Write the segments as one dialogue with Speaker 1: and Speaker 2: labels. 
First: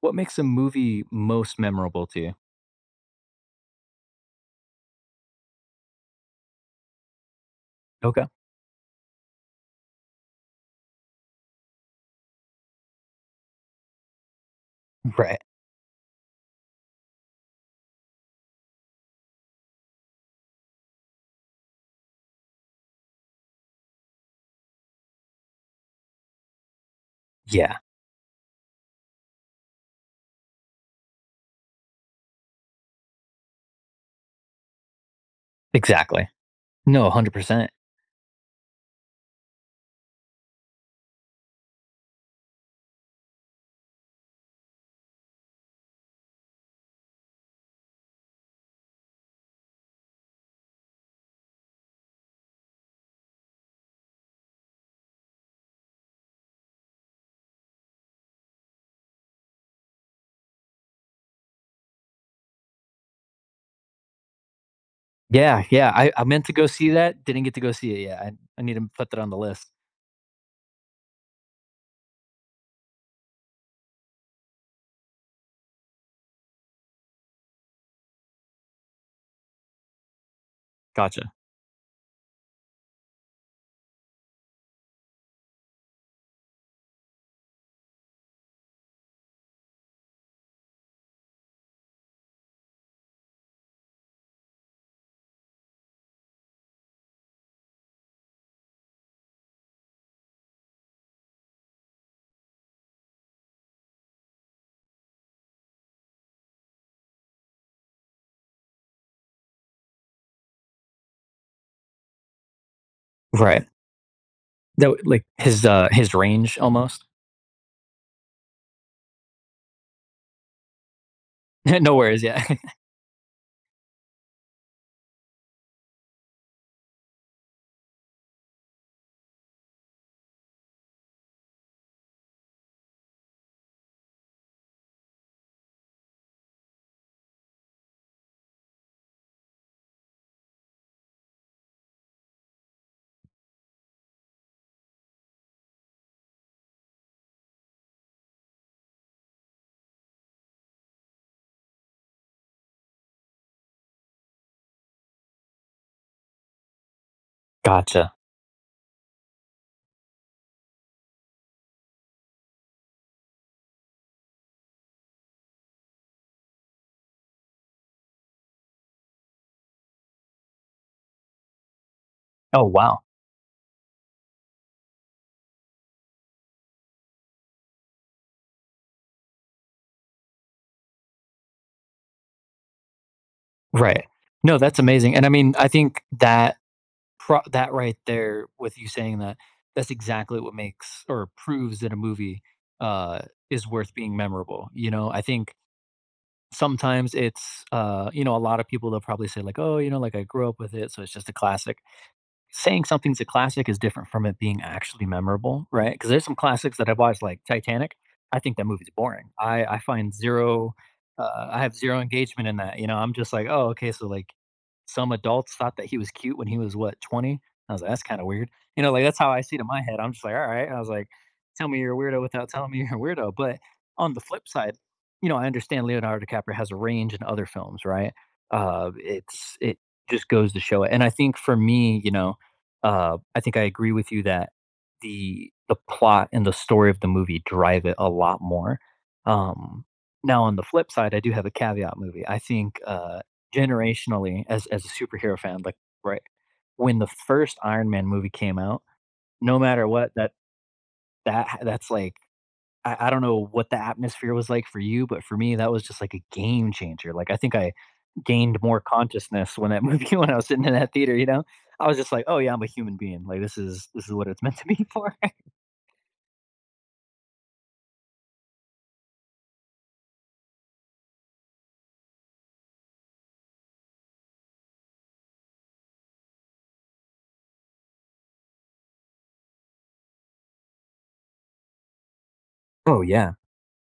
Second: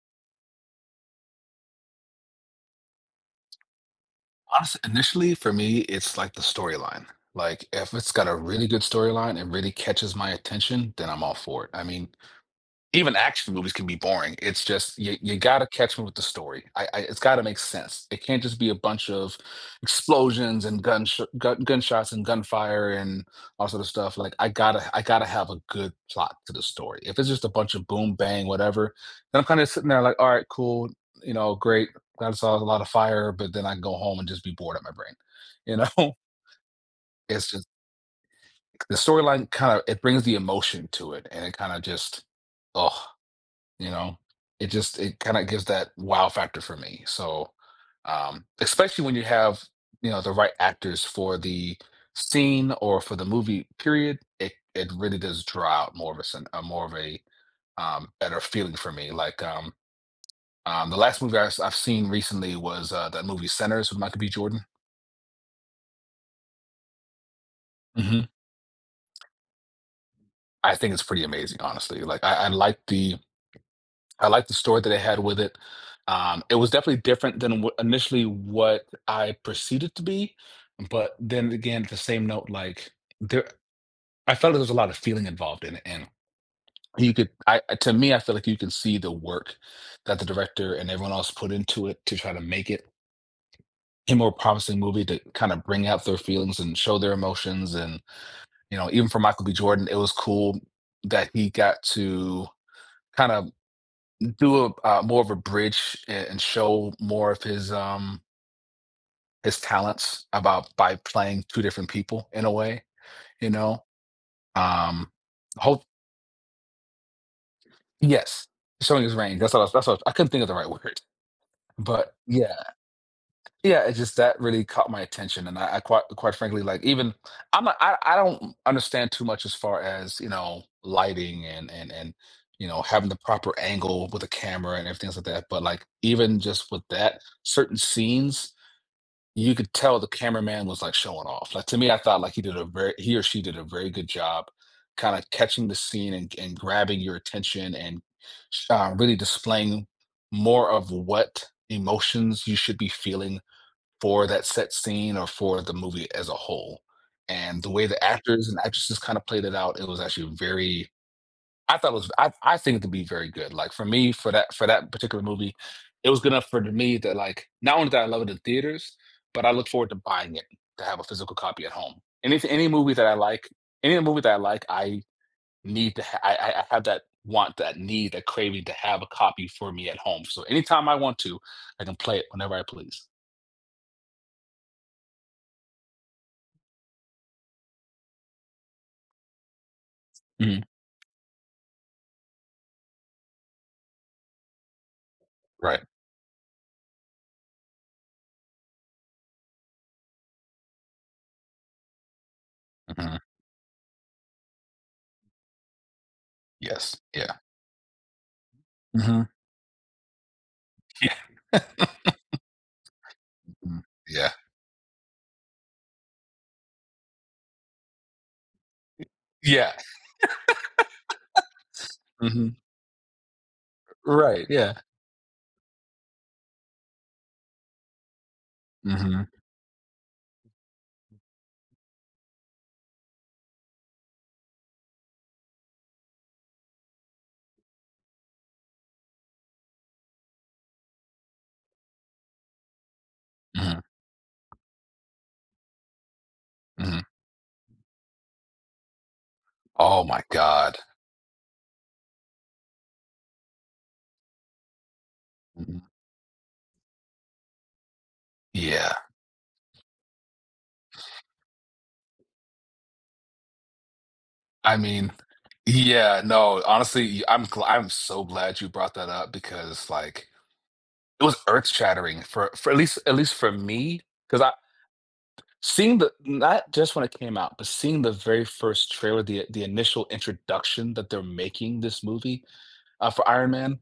Speaker 1: What makes a movie most memorable to you?
Speaker 2: Honestly, initially for me, it's like the storyline. Like if it's
Speaker 1: Okay.
Speaker 2: got a really good storyline and really catches my attention, then I'm all for it. I mean, even action movies can be boring. It's just you
Speaker 1: Right.
Speaker 2: got to catch me with the story. I it's got to make sense. It can't just be a bunch of explosions and gun gunshots and gunfire and all sort of stuff. Like I gotta have a good plot to the story. If it's just a bunch
Speaker 1: Yeah.
Speaker 2: of boom bang whatever, then I'm kind of sitting there like, all right, cool, great. Glad I saw a lot of fire, but then I can go home and just be bored at my brain. You know,
Speaker 1: Exactly. No,
Speaker 2: it's just
Speaker 1: 100%.
Speaker 2: the storyline it brings the emotion to it, and it kind of just. Oh, you know it just it kind of gives that wow factor for me. So especially when you have the right actors for the scene or for the movie period, it really does draw out more of a more of a better feeling for me, like the last movie I have seen recently was that movie centers with Michael B. Jordan.
Speaker 1: Yeah. Yeah. I meant to go see that. Didn't get to go see it yet.
Speaker 2: hmm
Speaker 1: I need to put that on the list.
Speaker 2: I think it's pretty amazing, honestly. Like I like the story that they had with it. It was definitely different than initially what I perceived it to be, but
Speaker 1: Gotcha.
Speaker 2: then again, at the same note, like there, I felt like there was a lot of feeling involved in it, and you could, to me, I feel like you can see the work that the director and everyone else put into it to try to make it a more promising movie, to kind of bring out their feelings and show their emotions. And you know, even for Michael B. Jordan, it was cool that he got to kind of do a more of a bridge and show more of his talents about by playing two different people in a way, you
Speaker 1: Right.
Speaker 2: know.
Speaker 1: That, w-
Speaker 2: Um,
Speaker 1: like his
Speaker 2: hope
Speaker 1: uh his range almost.
Speaker 2: Yes, showing his range. That's what I was, I couldn't think of the right word,
Speaker 1: No
Speaker 2: but
Speaker 1: worries. Yeah.
Speaker 2: yeah, yeah. It's just that really caught my attention. And I quite quite frankly, like, even I'm not, I don't understand too much as far as you know lighting and you know having the proper angle with a camera and everything like that. But like even just with that, certain scenes you could tell the cameraman was like showing off. Like to me, I thought like he did a very he or she did a very good job, kind of catching the scene and grabbing your attention and really displaying more of what emotions you should be feeling for that set scene or for the movie as a whole. And the way the
Speaker 1: Gotcha.
Speaker 2: actors and actresses kind of played it out, it was actually very I thought it was I think it to be very good. Like for me, for that particular movie, it was good enough for me that like not only did I love it in theaters, but I look forward to buying it to have a physical copy at home. Any
Speaker 1: Oh
Speaker 2: any movie
Speaker 1: wow.
Speaker 2: that I like, any movie that I like, I need to ha- I have that want, that need, that craving to have a copy for me at home. So anytime I want to, I can play it whenever I please.
Speaker 1: Right. No, that's amazing. And I mean, I think that right there, with you saying that, that's exactly what
Speaker 2: Mhm.
Speaker 1: makes or proves that a movie uh is worth being memorable. You know, I think
Speaker 2: Right.
Speaker 1: sometimes it's a lot of people, they'll probably say like, "Oh, you know, like I grew up with it, so it's just a classic." Saying
Speaker 2: Hmm.
Speaker 1: something's a classic is different from it being actually memorable, right? Because there's some classics that
Speaker 2: Yes.
Speaker 1: I've watched,
Speaker 2: Yeah.
Speaker 1: like Titanic. I think that movie's
Speaker 2: Hmm.
Speaker 1: boring. I find zero. Uh,
Speaker 2: Yeah.
Speaker 1: I have zero engagement in that. You know, I'm just like, oh,
Speaker 2: Mhm.
Speaker 1: okay, so like
Speaker 2: Yeah.
Speaker 1: some adults thought that he was cute when he was, what, 20. I was like, that's kind of weird. You know, like that's how I see it in
Speaker 2: Yeah.
Speaker 1: my head. I'm just like, all right. I was like, tell me you're a weirdo
Speaker 2: Hmm.
Speaker 1: without telling me you're a weirdo. But on the
Speaker 2: Right.
Speaker 1: flip
Speaker 2: Yeah.
Speaker 1: side, you know, I understand Leonardo DiCaprio has a range in other films, right? Uh,
Speaker 2: Hmm.
Speaker 1: it's it just goes to show it. And I think for me, you know, I think I agree with you that the plot and the story of the movie drive it a lot more. Um, now on the flip side, I do have a caveat movie. I think
Speaker 2: Hmm.
Speaker 1: generationally, as a superhero fan, like right when
Speaker 2: Hmm.
Speaker 1: the first Iron Man movie came out, no matter
Speaker 2: Oh
Speaker 1: what,
Speaker 2: my
Speaker 1: that
Speaker 2: God.
Speaker 1: that that's like I don't know what the atmosphere was like for you, but for me, that
Speaker 2: Mhm.
Speaker 1: was just like a game changer. Like I think I gained more
Speaker 2: Yeah.
Speaker 1: consciousness when that movie when I was sitting in that theater, you know? I was just like, "Oh yeah, I'm a human being. Like this is what it's meant to
Speaker 2: I
Speaker 1: be
Speaker 2: mean,
Speaker 1: for."
Speaker 2: yeah, no, honestly, I'm so glad you brought that up, because like it was earth-shattering for at least for me, because I seeing the not just when it came out, but seeing the very first trailer, the initial introduction that they're making this movie,
Speaker 1: Oh
Speaker 2: for
Speaker 1: yeah.
Speaker 2: Iron Man.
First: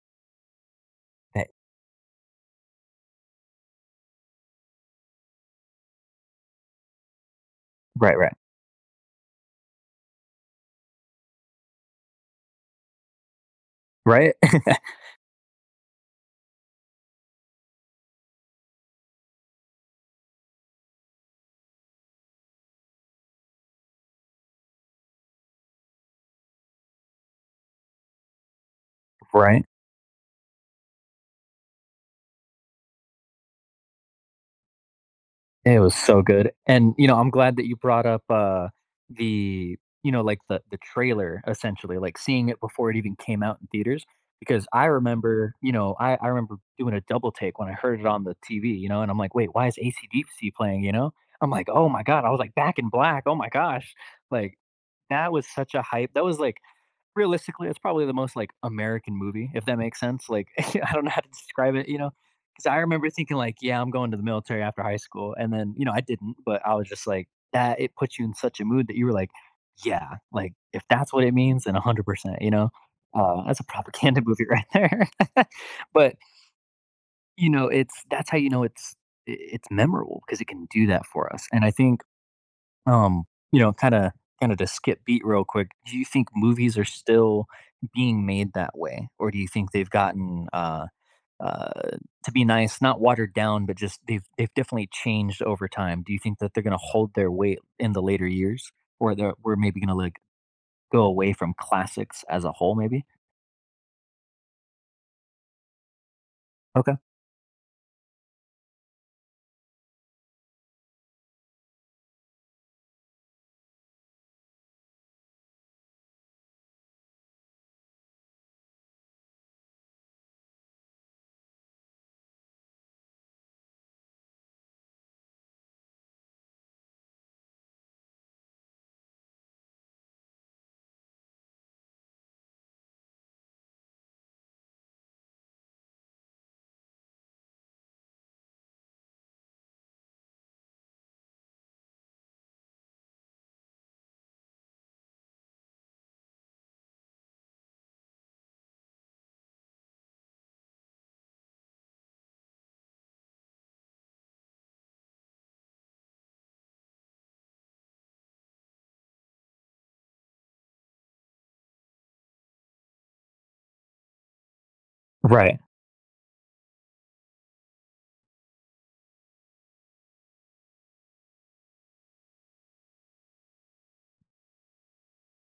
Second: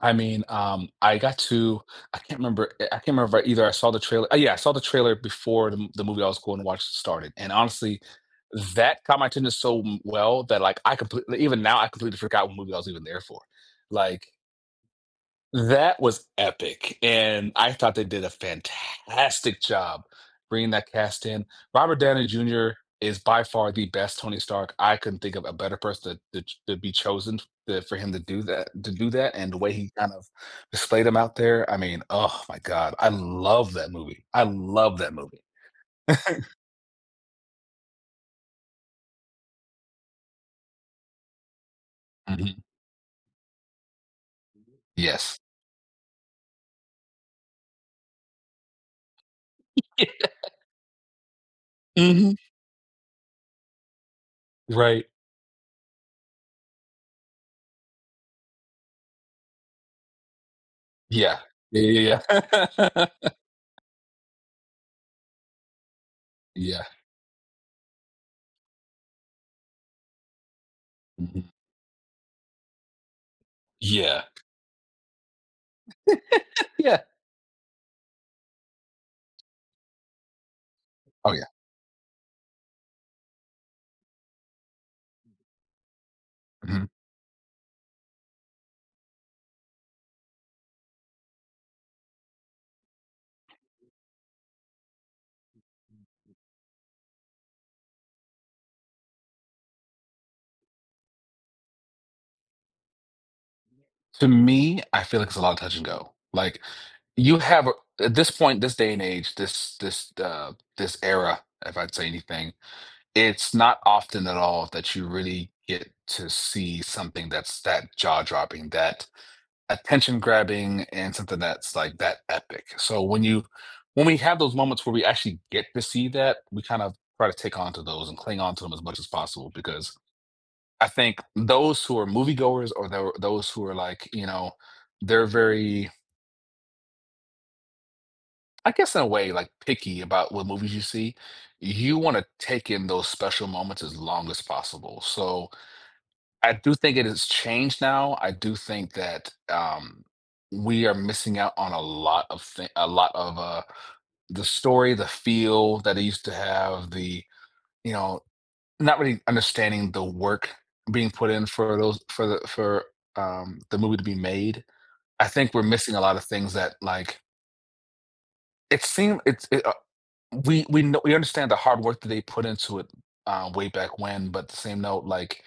Speaker 2: I mean, I got
Speaker 1: Eh,
Speaker 2: to I can't remember I can't remember if I either I saw the trailer, oh, yeah, I saw the trailer before the movie I was going to watch started. And honestly,
Speaker 1: Right, right.
Speaker 2: that caught my attention so m well that, like, I completely even now, I completely forgot what movie I was even there for. Like
Speaker 1: Right?
Speaker 2: that was epic. And I thought they did a fantastic job bringing that cast in. Robert Downey Jr. is by far the best Tony Stark. I couldn't think of a better person to be chosen for him to do that, to do that. And the
Speaker 1: Right?
Speaker 2: way he kind of displayed him out there. I mean, oh my God. I love that movie. I love that movie.
Speaker 1: It was so good, and, you know, I'm glad that you brought up, the you know, like, the trailer, essentially, like, seeing it
Speaker 2: Mhm.
Speaker 1: before it even came out in theaters, because I
Speaker 2: Yes.
Speaker 1: remember, you know, I remember doing a double take when I heard it on the TV, you know, and I'm like, "Wait, why is AC/DC playing?" You know? I'm like, "Oh my god." I
Speaker 2: Hmm.
Speaker 1: was like, "Back in Black, oh my gosh." Like,
Speaker 2: Right.
Speaker 1: that was such a hype. That was like, realistically, it's probably the most, like, American movie, if that makes sense, like, I don't know how to
Speaker 2: Yeah.
Speaker 1: describe it, you know,
Speaker 2: Yeah.
Speaker 1: because
Speaker 2: Yeah.
Speaker 1: I
Speaker 2: Yeah.
Speaker 1: remember thinking, like, "Yeah, I'm going to the military after high school," and then, you know, I didn't, but I
Speaker 2: yeah.
Speaker 1: was just like, that it puts you in such a mood that you were like, "Yeah, like, if that's what it
Speaker 2: Mhm.
Speaker 1: means, then 100%," you know? That's a propaganda
Speaker 2: Yeah.
Speaker 1: movie right there. But,
Speaker 2: Yeah.
Speaker 1: you know, it's that's how you know it's memorable because it can do that for
Speaker 2: Oh, yeah.
Speaker 1: us, and I think um, you know, kinda kinda to skip beat real quick, do you think movies are
Speaker 2: Mhm.
Speaker 1: still being made that way? Or do you think they've gotten, uh, to be nice, not watered down, but just they've definitely changed over time? Do you think that they're gonna hold their weight in the later years? Or that we're maybe gonna, like, go away from classics as a whole maybe?
Speaker 2: To me, I feel like it's a lot of touch and go. Like
Speaker 1: Okay.
Speaker 2: you have at this point, this day and age, this era, if I'd say anything, it's not often at all that you really get to see something that's that jaw dropping, that attention grabbing, and something that's like that epic. So when we have those moments where we actually get to see that, we kind of try to take on to those and cling on to them as much as possible, because I think those who are moviegoers or those who are like, you know, they're very, I guess, in a way, like picky about what movies you see. You want to take in those special moments as long as possible. So I do think it has changed now. I do think that we are missing out on a lot of a lot of the story, the feel that it used to have, the you know not really understanding the work being put in for those for the movie to be made. I think
Speaker 1: Right.
Speaker 2: we're missing a lot of things that like it we know we understand the hard work that they put into it, way back when. But at the same note, like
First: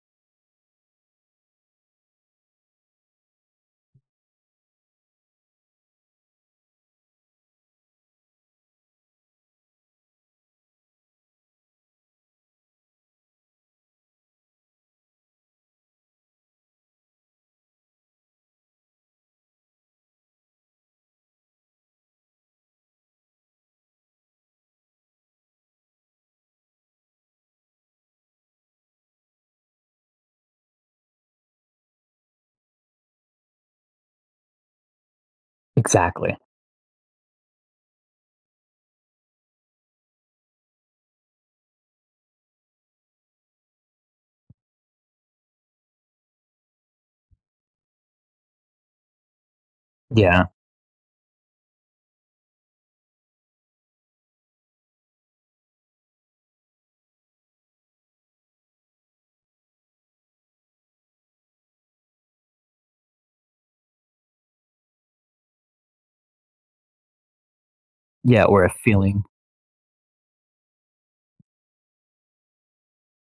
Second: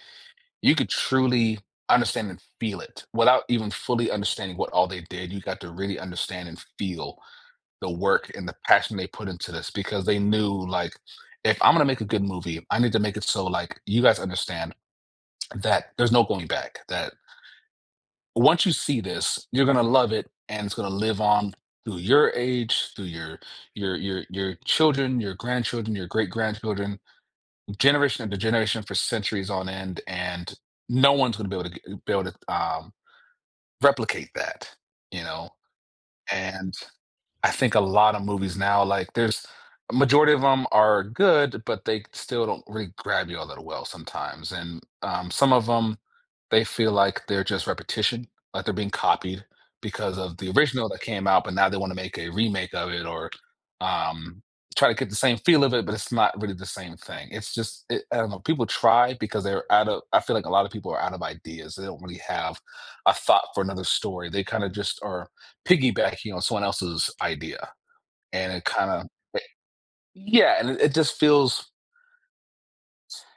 Speaker 2: you could truly understand and feel it without even fully understanding what all they did. You got to really understand and feel the work and the passion they put into this, because they knew like if I'm going to make a good movie, I need to make it so like you guys understand that there's no going back. That once you see this, you're gonna love it, and it's gonna live on through your age, through your children, your grandchildren, your great grandchildren, generation after generation for centuries on end. And no one's gonna be able to be able to replicate that, you know.
Speaker 1: Exactly.
Speaker 2: And. I think a lot of movies now, like there's a majority of them are good, but they still don't really grab you all that well sometimes. And some of them, they feel like they're just repetition, like they're being copied because of
Speaker 1: Yeah.
Speaker 2: the original that came out, but now they want to make a remake of it or um, try to get the same feel of it, but it's not really the same thing. It's just, it, I don't know, people try because they're out of, I feel like a lot of people are out of ideas. They don't really have a thought for another story. They kind of just are piggybacking on someone else's idea,
Speaker 1: Yeah,
Speaker 2: and
Speaker 1: or
Speaker 2: it
Speaker 1: a
Speaker 2: kind of
Speaker 1: feeling.
Speaker 2: yeah, and it just feels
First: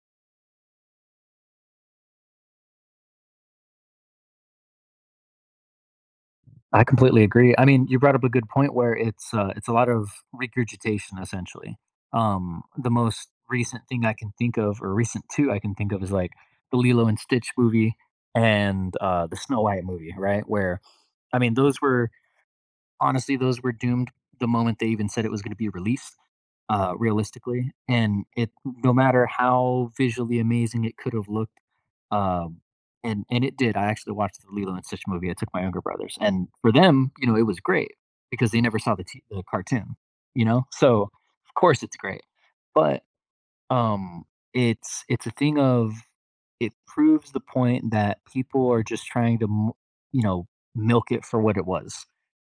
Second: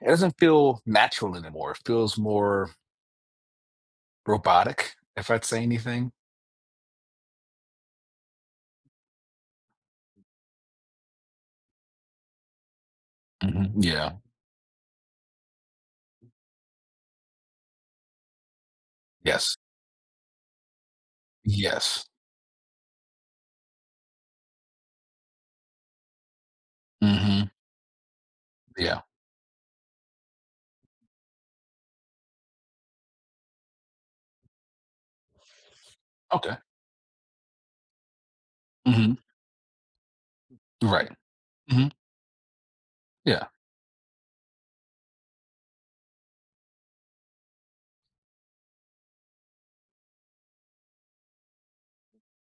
Speaker 2: it doesn't feel natural anymore. It feels more robotic, if I'd say anything.
Speaker 1: I completely agree. I mean, you brought up a good point where it's a lot of regurgitation essentially. The most
Speaker 2: Mhm.
Speaker 1: recent thing I
Speaker 2: Yeah.
Speaker 1: can think of, or recent two I can think of, is like the Lilo and Stitch movie and the
Speaker 2: Yes.
Speaker 1: Snow White movie, right? Where, I mean, those
Speaker 2: Yes.
Speaker 1: were honestly those were doomed the moment they even said it was going to be released,
Speaker 2: Hmm.
Speaker 1: realistically, and it, no
Speaker 2: Yeah.
Speaker 1: matter how visually amazing it could have looked, um, and it did. I actually watched the Lilo and Stitch movie. I took my younger brothers, and
Speaker 2: Okay.
Speaker 1: for them, you know, it was great because they never saw the
Speaker 2: Hmm.
Speaker 1: the cartoon, you know. So
Speaker 2: Right.
Speaker 1: of course
Speaker 2: Hmm.
Speaker 1: it's great, but
Speaker 2: Yeah.
Speaker 1: um, it's a thing of it proves the point that people are just trying to, m- you know, milk it for what it was,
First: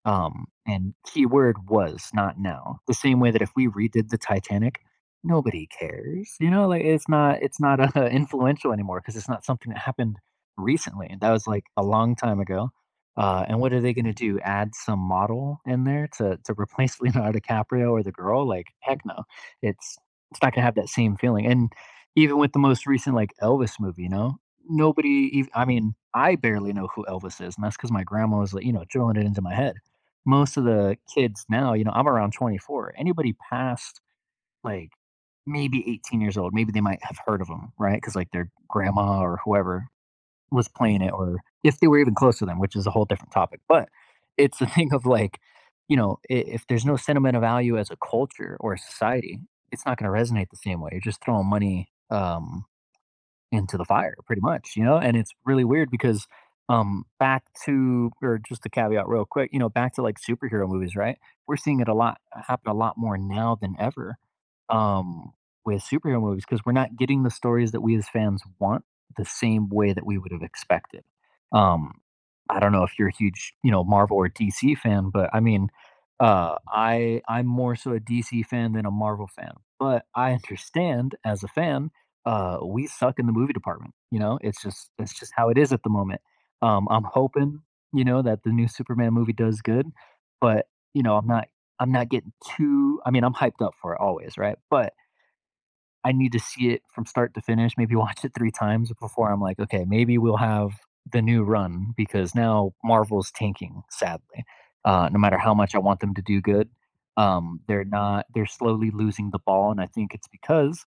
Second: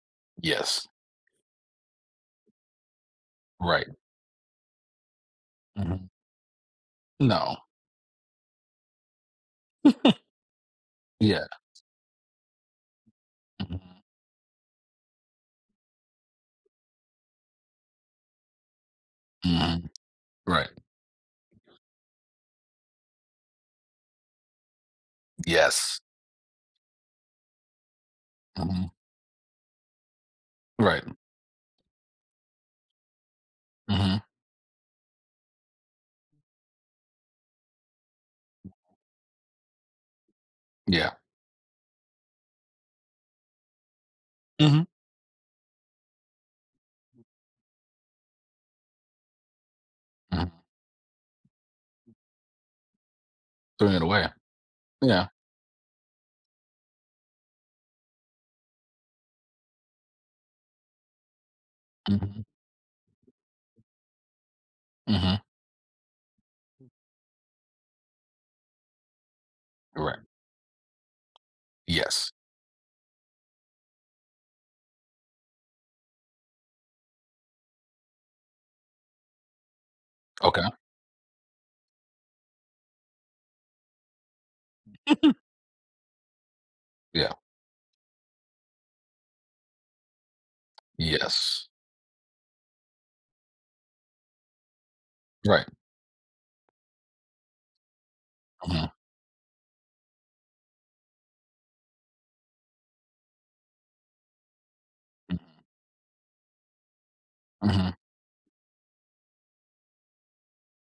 Speaker 2: Yes.
Speaker 1: and keyword was, not now. The same way that if we
Speaker 2: Right.
Speaker 1: redid the Titanic, nobody
Speaker 2: Hmm.
Speaker 1: cares, you know, like it's not
Speaker 2: No.
Speaker 1: it's not, uh, influential anymore because it's not something that happened recently, that
Speaker 2: Yeah.
Speaker 1: was, like, a long time ago, and what are they
Speaker 2: Hmm.
Speaker 1: gonna do? Add some model in there to replace Leonardo DiCaprio or the girl? Like, heck no.
Speaker 2: Hmm.
Speaker 1: It's it's not gonna
Speaker 2: Right.
Speaker 1: have that same feeling, and even with the most recent, like, Elvis movie, you know, nobody eve I mean,
Speaker 2: Yes.
Speaker 1: I barely know who Elvis is, and that's because my grandma was, like, you know,
Speaker 2: Hmm.
Speaker 1: drilling it into my head. Most of the
Speaker 2: Right.
Speaker 1: kids now, you know, I'm around 24. Anybody past
Speaker 2: Hmm.
Speaker 1: like maybe 18 years old, maybe they might have heard of them, right? Because like their grandma or whoever was playing
Speaker 2: Yeah.
Speaker 1: it, or if they were even close to them, which is a whole different topic. But it's the
Speaker 2: Hmm.
Speaker 1: thing of like, if there's no sentimental value as a culture or a society, it's not going to resonate the
Speaker 2: Hmm.
Speaker 1: same way. You're just throwing money into the
Speaker 2: Throwing it
Speaker 1: fire
Speaker 2: away.
Speaker 1: pretty much, you know? And
Speaker 2: Yeah.
Speaker 1: it's really weird because back to, or just to caveat real quick, you know, back to like superhero movies, right? We're seeing it a lot
Speaker 2: Hmm.
Speaker 1: happen a lot more now than ever um
Speaker 2: Hmm.
Speaker 1: with superhero movies because we're not getting the stories that we as fans want the same way that we
Speaker 2: Right.
Speaker 1: would have expected. Um
Speaker 2: Yes.
Speaker 1: I don't know if you're a huge, you know, Marvel or DC fan, but I mean I'm more so a DC fan than a Marvel fan. But I
Speaker 2: Okay.
Speaker 1: understand as a fan, we suck in the movie department, you know? It's just how it is at the moment. I'm
Speaker 2: Yeah.
Speaker 1: hoping, you know, that the new Superman movie does good, but, you know, I'm not
Speaker 2: Yes.
Speaker 1: I'm not getting too I mean, I'm hyped up for it always, right? But
Speaker 2: Right.
Speaker 1: I need to see it from start to finish, maybe watch it three
Speaker 2: Mhm.
Speaker 1: times before I'm like, "Okay, maybe we'll have the new run," because now Marvel's tanking, sadly. No matter
Speaker 2: Mhm.
Speaker 1: how much I want them to do good, they're
Speaker 2: Mhm.
Speaker 1: not they're slowly losing the ball, and I think it's because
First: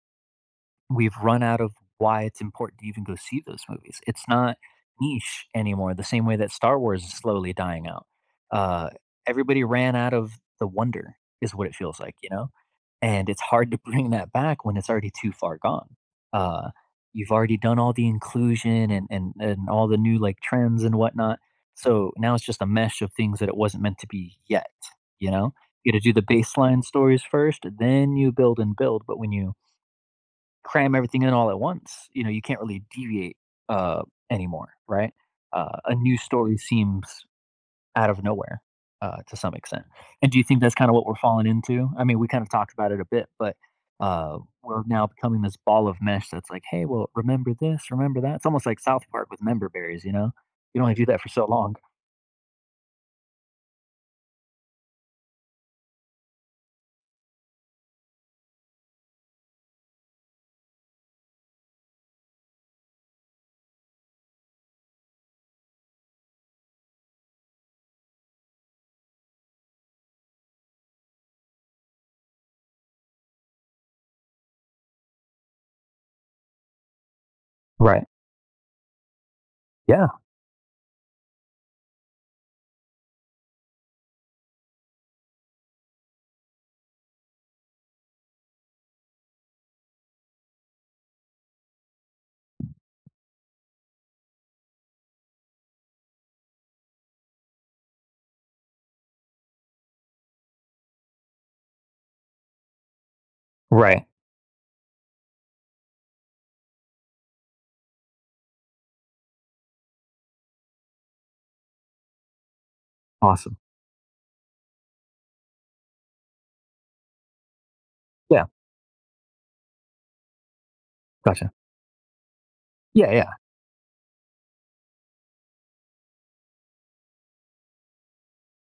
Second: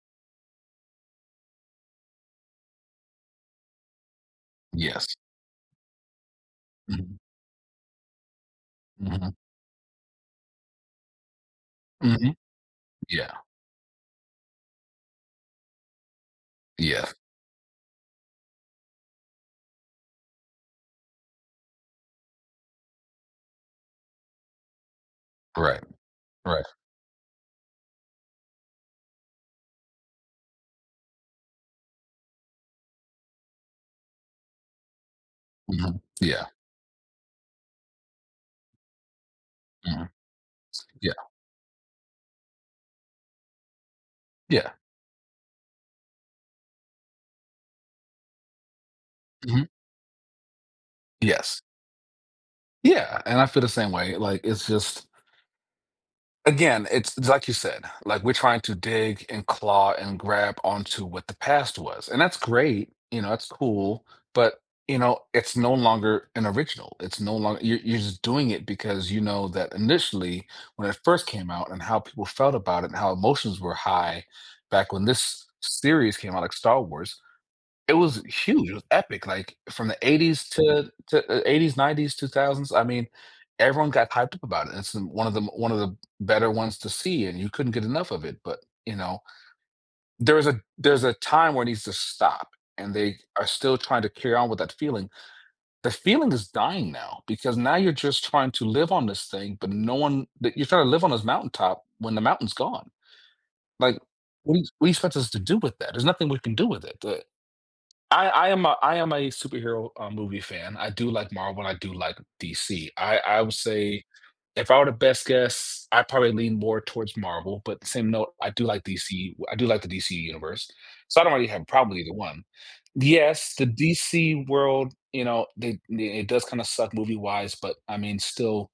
Speaker 1: we've run out of why it's important to even go see those movies. It's not
Speaker 2: Yes.
Speaker 1: niche anymore, the same way that Star Wars is
Speaker 2: Mhm.
Speaker 1: slowly dying out. Uh,
Speaker 2: Mhm.
Speaker 1: everybody ran out of the wonder, is what it feels like, you
Speaker 2: Mhm.
Speaker 1: know? And
Speaker 2: Yeah.
Speaker 1: it's hard to bring that back when it's already too far gone. Uh,
Speaker 2: Yes.
Speaker 1: you've already done all the inclusion and all the new like trends and whatnot. So now it's just a mesh of things that it wasn't meant to be yet, you know?
Speaker 2: Right.
Speaker 1: You got to do the
Speaker 2: Right.
Speaker 1: baseline stories first, then you build and build. But when you cram everything in all at once. You know, you can't really deviate uh, anymore, right? A
Speaker 2: Mhm.
Speaker 1: new
Speaker 2: Yeah.
Speaker 1: story seems out of nowhere, to some extent.
Speaker 2: Mhm.
Speaker 1: And do you think that's kind of what
Speaker 2: Yeah.
Speaker 1: we're falling into? I mean, we kind of talked about it a bit, but
Speaker 2: Yeah.
Speaker 1: we're now becoming this ball of mesh that's like, hey, well, remember this, remember that. It's almost like South Park with
Speaker 2: Mhm.
Speaker 1: member berries, you know? You don't only do that for so
Speaker 2: Yes.
Speaker 1: long.
Speaker 2: Yeah, and I feel the same way. Like, it's just again, it's like you said, like we're trying to dig and claw and grab onto what the past was. And that's great, you know, that's cool, but you know, it's no longer an original. It's no longer you're just doing it because you know that initially when it first came out and how people felt about it and how emotions were high back when this series came out, like Star Wars, it
Speaker 1: Right.
Speaker 2: was huge, it was epic. Like, from the
Speaker 1: Yeah.
Speaker 2: '80s to '80s, '90s, 2000s, I mean, everyone got hyped up about it. It's one of the better ones to see, and you couldn't get enough of it. But, you know, there's a time where it needs to stop, and they are still trying to carry on with that feeling. The feeling is dying now, because now you're just trying to live on this thing, but no one that you're trying to live on this mountaintop when the mountain's gone. Like,
Speaker 1: Right.
Speaker 2: what do you expect us to do with that? There's nothing we can do with it. The I am a superhero, movie fan. I do like Marvel, I do like DC. I would
Speaker 1: Awesome.
Speaker 2: say, if I were to best guess, I probably lean more towards Marvel. But the same note,
Speaker 1: Yeah.
Speaker 2: I do like DC, I do like the DC universe, so I don't really
Speaker 1: Gotcha.
Speaker 2: have a problem with either one.
Speaker 1: Yeah. Yeah.
Speaker 2: Yes, the DC world, you know, it does kinda suck movie-wise, but I mean, still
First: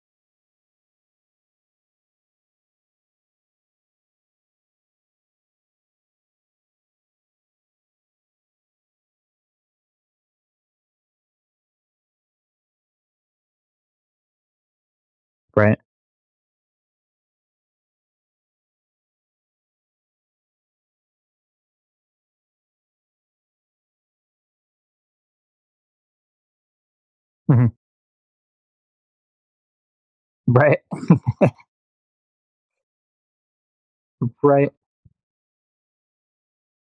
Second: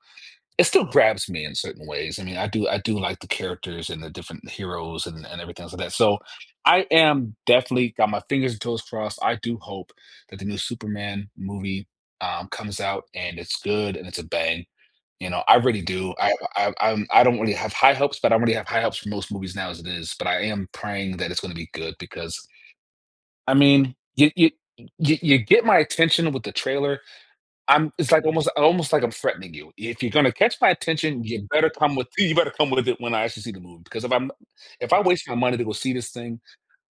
Speaker 2: it still grabs me in certain ways. I mean, I do like the characters and the different heroes and everything like that. So I am definitely got my fingers and toes crossed. I do hope that the new Superman movie comes out and it's good and it's a bang. You know, I
Speaker 1: Right.
Speaker 2: really do. I don't really have high hopes, but I already have high hopes for most movies now as it is. But I am praying that it's going to be good. Because I mean, you, you get my attention with the trailer.
Speaker 1: Hmm.
Speaker 2: I'm it's like almost like I'm threatening you. If you're gonna catch my
Speaker 1: Right.
Speaker 2: attention, you better come with you better come with it when I actually see the movie. Because
Speaker 1: Right.
Speaker 2: if I waste my money to go see this thing,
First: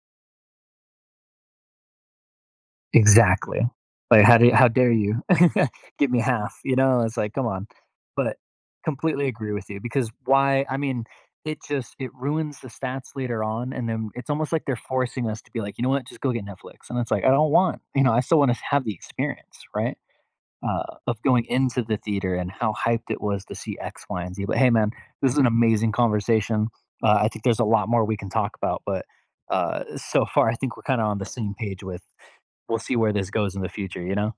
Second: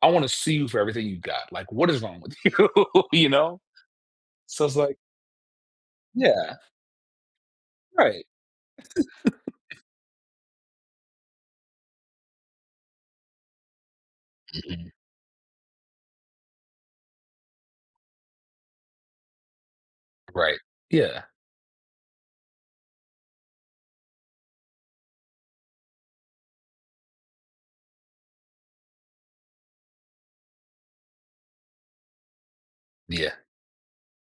Speaker 2: I want to see you for everything you got. Like, what is wrong with you? You
Speaker 1: Exactly.
Speaker 2: know?
Speaker 1: Like, how do
Speaker 2: So
Speaker 1: how
Speaker 2: it's
Speaker 1: dare
Speaker 2: like,
Speaker 1: you give me
Speaker 2: yeah,
Speaker 1: half, you know? It's like, come on.
Speaker 2: right.
Speaker 1: But completely agree with you because why, I mean, it just it ruins the stats later on, and then it's almost like they're
Speaker 2: Mhm.
Speaker 1: forcing us to be like, you know what, just go get Netflix. And it's like, I don't want, you know, I still want to have the experience, right?
Speaker 2: Right.
Speaker 1: Of
Speaker 2: Yeah.
Speaker 1: going into the theater and how hyped it was to see X, Y, and Z. But hey, man, this is an amazing conversation. I think there's a lot more we can talk about, but so far, I think we're kind of on the same page with we'll see where this
Speaker 2: Yeah.
Speaker 1: goes in the future, you know?